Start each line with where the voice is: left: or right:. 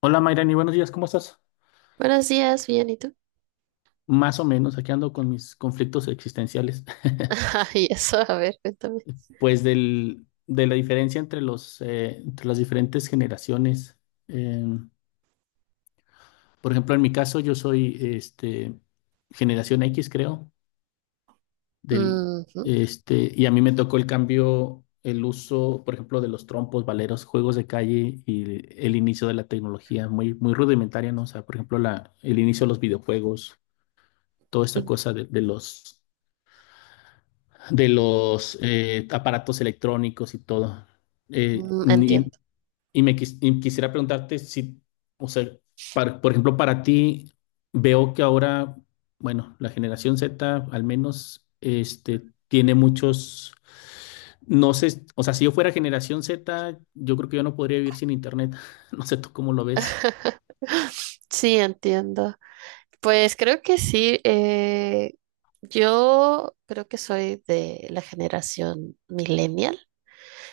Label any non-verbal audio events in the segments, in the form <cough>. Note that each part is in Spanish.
left: Hola Mayrani, buenos días, ¿cómo estás?
right: Buenos días, bien, ¿y tú?
left: Más o menos, aquí ando con mis conflictos existenciales. <laughs>
right: <laughs> Y eso, a ver, cuéntame.
left: Pues de la diferencia entre entre las diferentes generaciones. Eh, por ejemplo, en mi caso yo soy generación X, creo, del,
right: Ujú,
left: y a mí me tocó el cambio, el uso, por ejemplo, de los trompos, valeros, juegos de calle y el inicio de la tecnología, muy, muy rudimentaria, ¿no? O sea, por ejemplo, el inicio de los videojuegos, toda esta cosa de los aparatos electrónicos y todo. Eh,
right: mm,
left: y,
right: entiendo.
left: y quisiera preguntarte si, o sea, por ejemplo, para ti, veo que ahora, bueno, la generación Z al menos, tiene muchos, no sé, o sea, si yo fuera generación Z, yo creo que yo no podría vivir sin internet. <laughs> No sé tú cómo lo ves.
right: <laughs> Sí, entiendo. Pues creo que sí. Yo creo que soy de la generación millennial.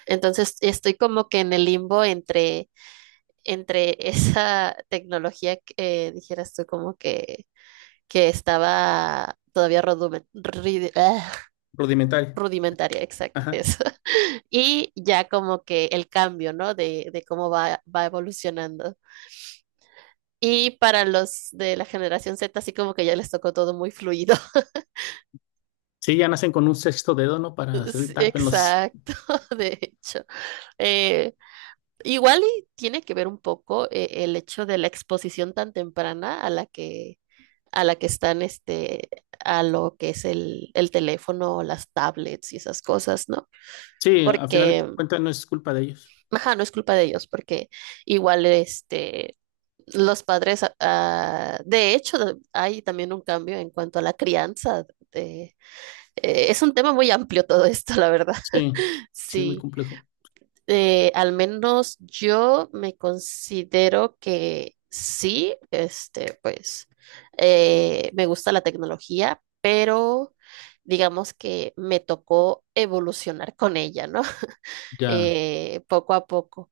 right: Entonces estoy como que en el limbo entre, entre <laughs> esa tecnología que dijeras tú como que estaba todavía
left: Rudimentario.
right: rudimentaria, exacto,
left: Ajá.
right: eso. Y ya como que el cambio, ¿no? De cómo va evolucionando. Y para los de la generación Z, así como que ya les tocó todo muy fluido. <laughs>
left: Sí, ya nacen con un sexto dedo, ¿no? Para hacer el
right: Sí,
left: tap en los...
right: exacto, de hecho. Eh, Igual y tiene que ver un poco el hecho de la exposición tan temprana a la que están, este, a lo que es el teléfono, las tablets y esas cosas, ¿no?
left: Sí, a final de
right: Porque,
left: cuentas no es culpa de ellos.
right: ajá, no es culpa de ellos, porque igual, este, los padres, de hecho, hay también un cambio en cuanto a la crianza. de- es un tema muy amplio todo esto, <laughs> la verdad.
left: Sí, sí es muy
right: Sí,
left: complejo.
right: Al menos yo me considero que sí, este, pues, me gusta la tecnología, pero digamos que me tocó evolucionar con ella, ¿no?
left: Ya.
right: Poco a poco.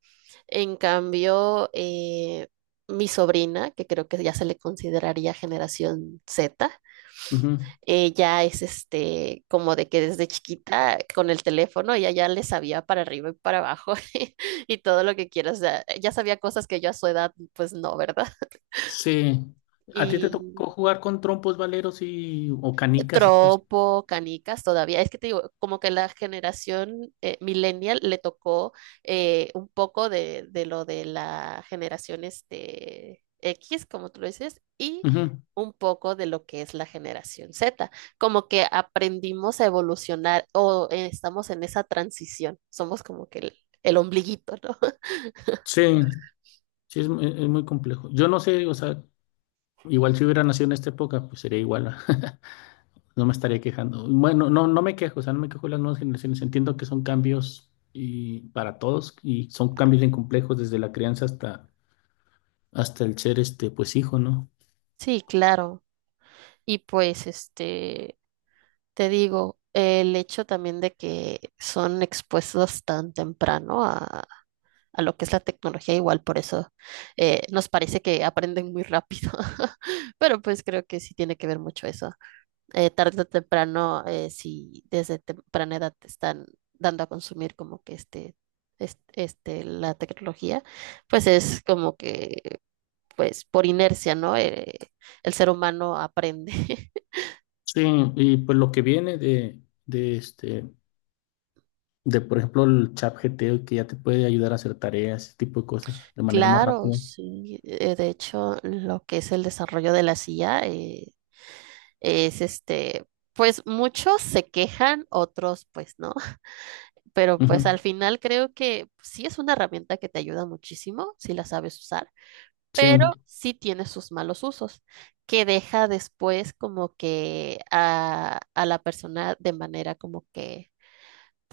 right: En cambio, mi sobrina, que creo que ya se le consideraría generación Z,
left: Ujú.
right: ella es este, como de que desde chiquita con el teléfono ella ya le sabía para arriba y para abajo <laughs> y todo lo que quieras. O sea, ya sabía cosas que yo a su edad, pues no, ¿verdad?
left: Sí. ¿A ti te
right: Y
left: tocó jugar con trompos, valeros y o canicas o cosas
right: tropo, canicas todavía. Es que te digo, como que la generación millennial le tocó un poco de lo de la generación este, X, como tú lo dices, y
left: así? Ujú.
right: un poco de lo que es la generación Z. Como que aprendimos a evolucionar o estamos en esa transición. Somos como que el ombliguito, ¿no? <laughs>
left: Sí, sí es, es muy complejo. Yo no sé, o sea, igual si hubiera nacido en esta época, pues sería igual. <laughs> No me estaría quejando. Bueno, no, no me quejo, o sea, no me quejo de las nuevas generaciones. Entiendo que son cambios y para todos y son cambios bien complejos desde la crianza hasta el ser este pues hijo, ¿no?
right: Sí, claro. Y pues, este, te digo, el hecho también de que son expuestos tan temprano a lo que es la tecnología, igual por eso nos parece que aprenden muy rápido, <laughs> pero pues creo que sí tiene que ver mucho eso. Tarde o temprano, si desde temprana edad te están dando a consumir como que este, este, la tecnología, pues es como que, pues por inercia, ¿no? El ser humano aprende. <laughs>
left: Sí, y pues lo que viene de de este por ejemplo, el chat GTO que ya te puede ayudar a hacer tareas, ese tipo de cosas, de manera más
right: Claro,
left: rápida.
right: sí. De hecho, lo que es el desarrollo de la silla es este, pues muchos se quejan, otros pues no, <laughs> pero pues al
left: Ujú.
right: final creo que sí es una herramienta que te ayuda muchísimo si la sabes usar, pero
left: Sí,
right: sí tiene sus malos usos, que deja después como que a la persona de manera como que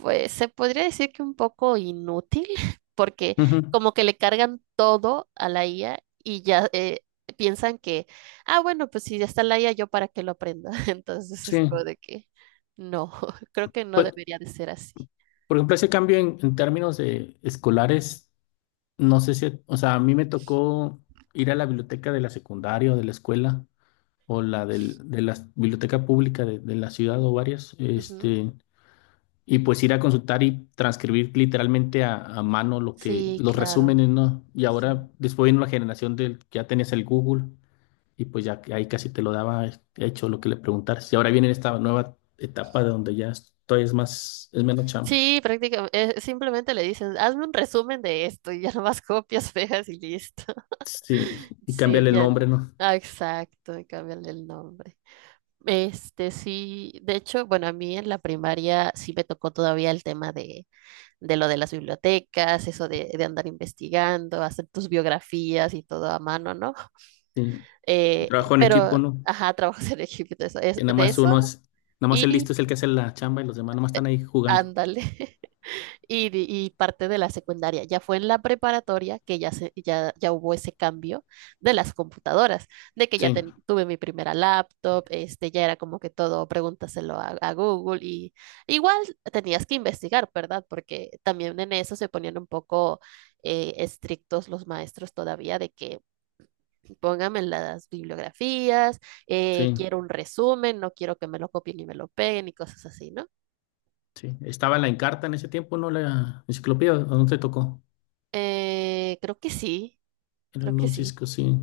right: se podría decir que un poco inútil, <laughs> porque
left: ujú,
right: como que le cargan todo a la IA y ya piensan que, ah, bueno, pues si ya está la IA, yo para qué lo aprenda. <laughs> Entonces es como
left: sí.
right: de que no, <laughs> creo que no
left: Pues,
right: debería de ser así.
left: por ejemplo, ese cambio en términos de escolares, no sé si, o sea, a mí me tocó ir a la biblioteca de la secundaria o de la escuela o de la biblioteca pública de la ciudad o varias,
right: Ujú.
left: y pues ir a consultar y transcribir literalmente a mano lo que,
right: Sí,
left: los
right: claro.
left: resúmenes, ¿no? Y
right: Sí,
left: ahora, después vino la generación del, que ya tenías el Google. Y pues ya que ahí casi te lo daba hecho lo que le preguntaras. Y ahora viene esta nueva etapa de donde ya es más, es menos chamba.
right: sí, prácticamente, simplemente le dicen, hazme un resumen de esto y ya <laughs> nomás copias, pegas y listo.
left: Sí,
right: <laughs>
left: y
right: Sí,
left: cambiarle el
right: ya.
left: nombre, ¿no?
right: Ah, exacto, y cámbiale el nombre. Este sí, de hecho, bueno, a mí en la primaria sí me tocó todavía el tema de lo de las bibliotecas, eso de andar investigando, hacer tus biografías y todo a mano, ¿no?
left: Sí, trabajo en
right: Pero,
left: equipo, ¿no?
right: ajá, <laughs> trabajos en equipo, de eso,
left: Que nada
right: de
left: más
right: eso
left: uno es, nada más el
right: y
left: listo es el que hace la chamba y los demás nada más
right: eh,
left: están ahí jugando.
right: ándale. <laughs> Y, y parte de la secundaria. Ya fue en la preparatoria que ya, se, ya, ya hubo ese cambio de las computadoras, de que ya
left: Sí,
right: tuve mi primera laptop, este, ya era como que todo, pregúntaselo a Google y igual tenías que investigar, ¿verdad? Porque también en eso se ponían un poco estrictos los maestros todavía de que pónganme las bibliografías,
left: sí,
right: quiero un resumen, no quiero que me lo copien y me lo peguen y cosas así, ¿no?
left: sí. Estaba en la Encarta en ese tiempo, ¿no? La enciclopedia, ¿a dónde te tocó?
right: Creo que sí, creo
left: En
right: que
left: un
right: sí.
left: Cisco, sí,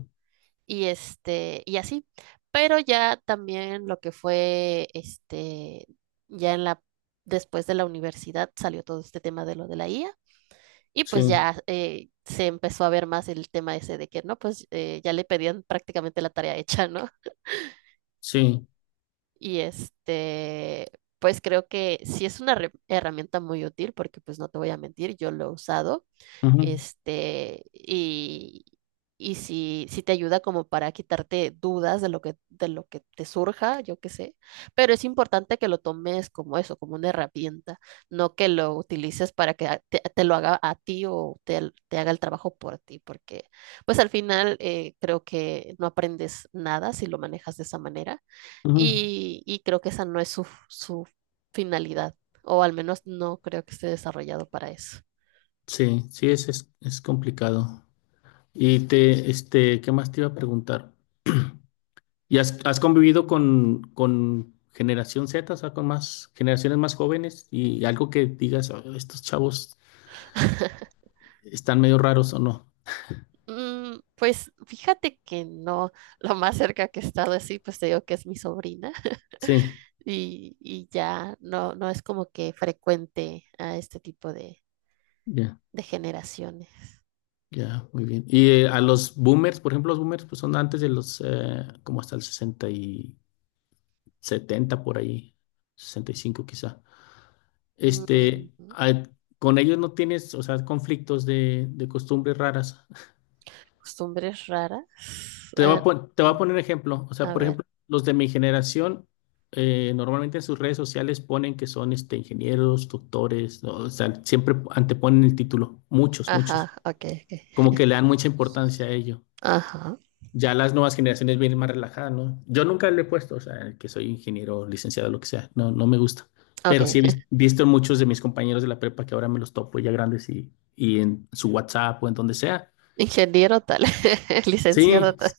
right: Y este, y así. Pero ya también lo que fue, este, ya en la, después de la universidad salió todo este tema de lo de la IA. Y pues
left: sí,
right: ya se empezó a ver más el tema ese de que, no, pues ya le pedían prácticamente la tarea <laughs> hecha, ¿no?
left: sí.
right: Y este, pues creo que sí es una herramienta muy útil porque pues no te voy a mentir, yo lo he usado.
left: Ujú,
right: Este, y sí, sí te ayuda como para quitarte dudas de lo que te surja, yo qué sé. Pero es importante que lo tomes como eso, como una herramienta, no que lo utilices para que te, te lo haga a ti o te haga el trabajo por ti, porque pues al final creo que no aprendes nada si lo manejas de esa manera
left: ujú.
right: y creo que esa no es su, su finalidad, o al menos no creo que esté desarrollado para eso.
left: Sí, sí, es complicado. Y te, ¿qué más te iba a preguntar? ¿Y has, has convivido con generación Z, o sea, con más generaciones más jóvenes y algo que digas, "Oh, estos chavos
right: <laughs>
left: están medio raros o no"?
right: Mm, pues fíjate que no, lo más cerca que he estado así, pues te digo que es mi sobrina
left: Sí,
right: <laughs> y ya no, no es como que frecuente a este tipo
left: ya,
right: de generaciones.
left: ya, muy bien. Y a los boomers, por ejemplo, los boomers pues son antes de los, como hasta el 60 y 70 por ahí, 65 quizá. Este,
right: Mm,
left: a- con ellos no tienes, o sea, conflictos de costumbres raras.
right: costumbres raras.
left: Te voy
right: Ah,
left: a, te voy a
right: no,
left: poner ejemplo. O sea,
right: a
left: por
right: ver.
left: ejemplo, los de mi generación normalmente en sus redes sociales ponen que son ingenieros, doctores, ¿no? O sea, siempre anteponen el título. Muchos, muchos.
right: Ajá, ok, ok.
left: Como que le dan mucha importancia a ello.
right: Ajá,
left: Ya las nuevas generaciones vienen más relajadas, ¿no? Yo nunca le he puesto, o sea, que soy ingeniero, licenciado, lo que sea. No, no me gusta.
right: ok.
left: Pero sí he
right: <laughs>
left: visto en muchos de mis compañeros de la prepa que ahora me los topo ya grandes y en su WhatsApp o en donde sea.
right: Ingeniero tal, <laughs> licenciado
left: Sí,
right: tal.
left: es-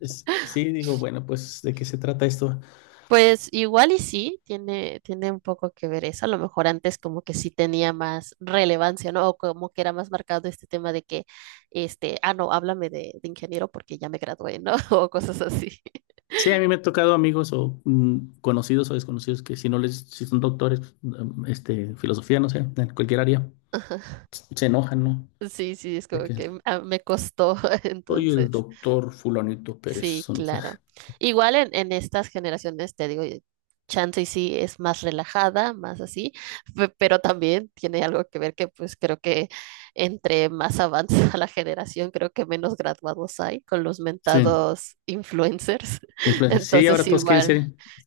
left: es- sí, digo, bueno, pues, ¿de qué se trata esto?
right: Pues igual y sí, tiene, tiene un poco que ver eso. A lo mejor antes como que sí tenía más relevancia, ¿no? O como que era más marcado este tema de que, este, ah, no, háblame de ingeniero porque ya me gradué, ¿no? <laughs> O cosas así. <laughs>
left: Sí, a mí me ha tocado amigos o conocidos o desconocidos que si no les, si son doctores, filosofía, no sé, en cualquier área,
right: Ajá.
left: se enojan, ¿no?
right: Sí, sí, es
left: De
right: como
left: que
right: que ah, me costó, <laughs>
left: soy el
right: entonces.
left: doctor fulanito
right: Sí,
left: Pérez. O no sé.
right: claro. Igual en estas generaciones, te digo, chance y sí es más relajada, más así, pero también tiene algo que ver que pues creo que entre más avanza <laughs> la generación, creo que menos graduados hay con los
left: Sí,
right: mentados influencers. <laughs>
left: influencers. Sí,
right: Entonces
left: ahora todos quieren
right: igual,
left: ser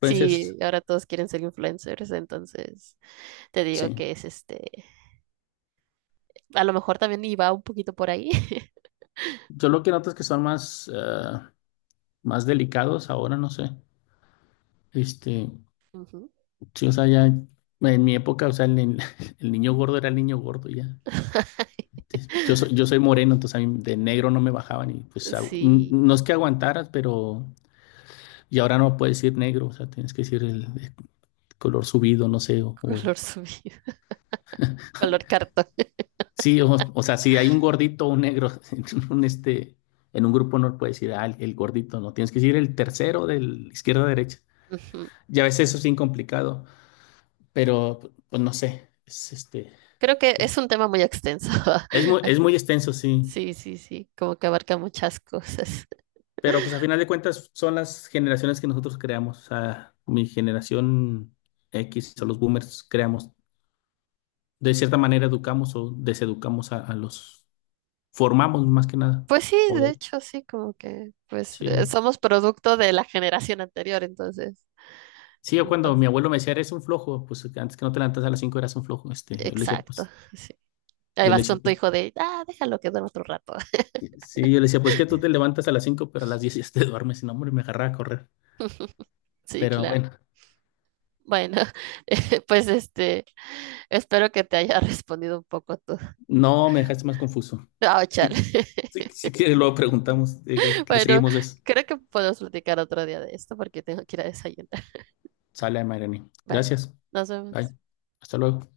right: sí, ahora todos quieren ser influencers, entonces te digo
left: Sí.
right: que es este, a lo mejor también iba un poquito por ahí. <laughs>
left: Yo lo que noto es que son más, más delicados ahora, no sé. Este,
right: Ujú.
left: sí, o sea, ya en mi época, o sea, el, ni- <laughs> el niño gordo era el niño gordo ya. Yo soy moreno, entonces a mí de negro no me bajaban y pues
right: Sí,
left: no es que aguantaras, pero y ahora no puedes decir negro, o sea, tienes que decir el color subido, no sé, o,
right: color subido, <laughs> color cartón.
left: sí, o sea, si hay un gordito o un negro <laughs> en un este en un grupo no puedes decir ah, el gordito, no, tienes que decir el tercero del izquierda a derecha.
right: <laughs>
left: Ya a veces eso es bien complicado, pero pues no sé,
right: Creo que
left: es,
right: es un tema muy extenso.
left: es muy
right: <laughs>
left: extenso, sí.
right: Sí, sí, sí, como que abarca muchas cosas.
left: Pero pues a final de cuentas son las generaciones que nosotros creamos. O sea, mi generación X o los boomers creamos. De cierta manera educamos o deseducamos a los, formamos más que nada.
right: Pues sí,
left: O
right: de
left: de-
right: hecho, sí, como que pues
left: sí.
right: somos producto de la generación anterior, entonces,
left: Sí, yo cuando
right: entonces,
left: mi abuelo me decía, eres un flojo, pues que antes que no te levantas a las 5 eras un flojo. Yo le decía,
right: exacto,
left: pues,
right: sí. Ahí
left: yo le
right: vas
left: decía,
right: con tu
left: pues,
right: hijo de, ah, déjalo que duerma otro rato. <laughs>
left: sí, yo le decía, pues que tú te levantas a las 5 pero a las 10 ya te <laughs> duermes. Y no, hombre, me agarraba a correr.
right: Sí,
left: Pero
right: claro.
left: bueno,
right: Bueno, <laughs> pues este, espero que te haya <laughs> respondido un poco tú.
left: no me dejaste más confuso.
right: Ah, chale.
left: Sí,
right: <laughs>
left: sí, si quieres, luego preguntamos, digo, le
right: Bueno,
left: seguimos eso.
right: creo que podemos platicar otro día de esto porque tengo que ir a desayunar.
left: Sale, Mayrani.
right: Vale,
left: Gracias.
right: nos vemos.
left: Bye. Hasta luego.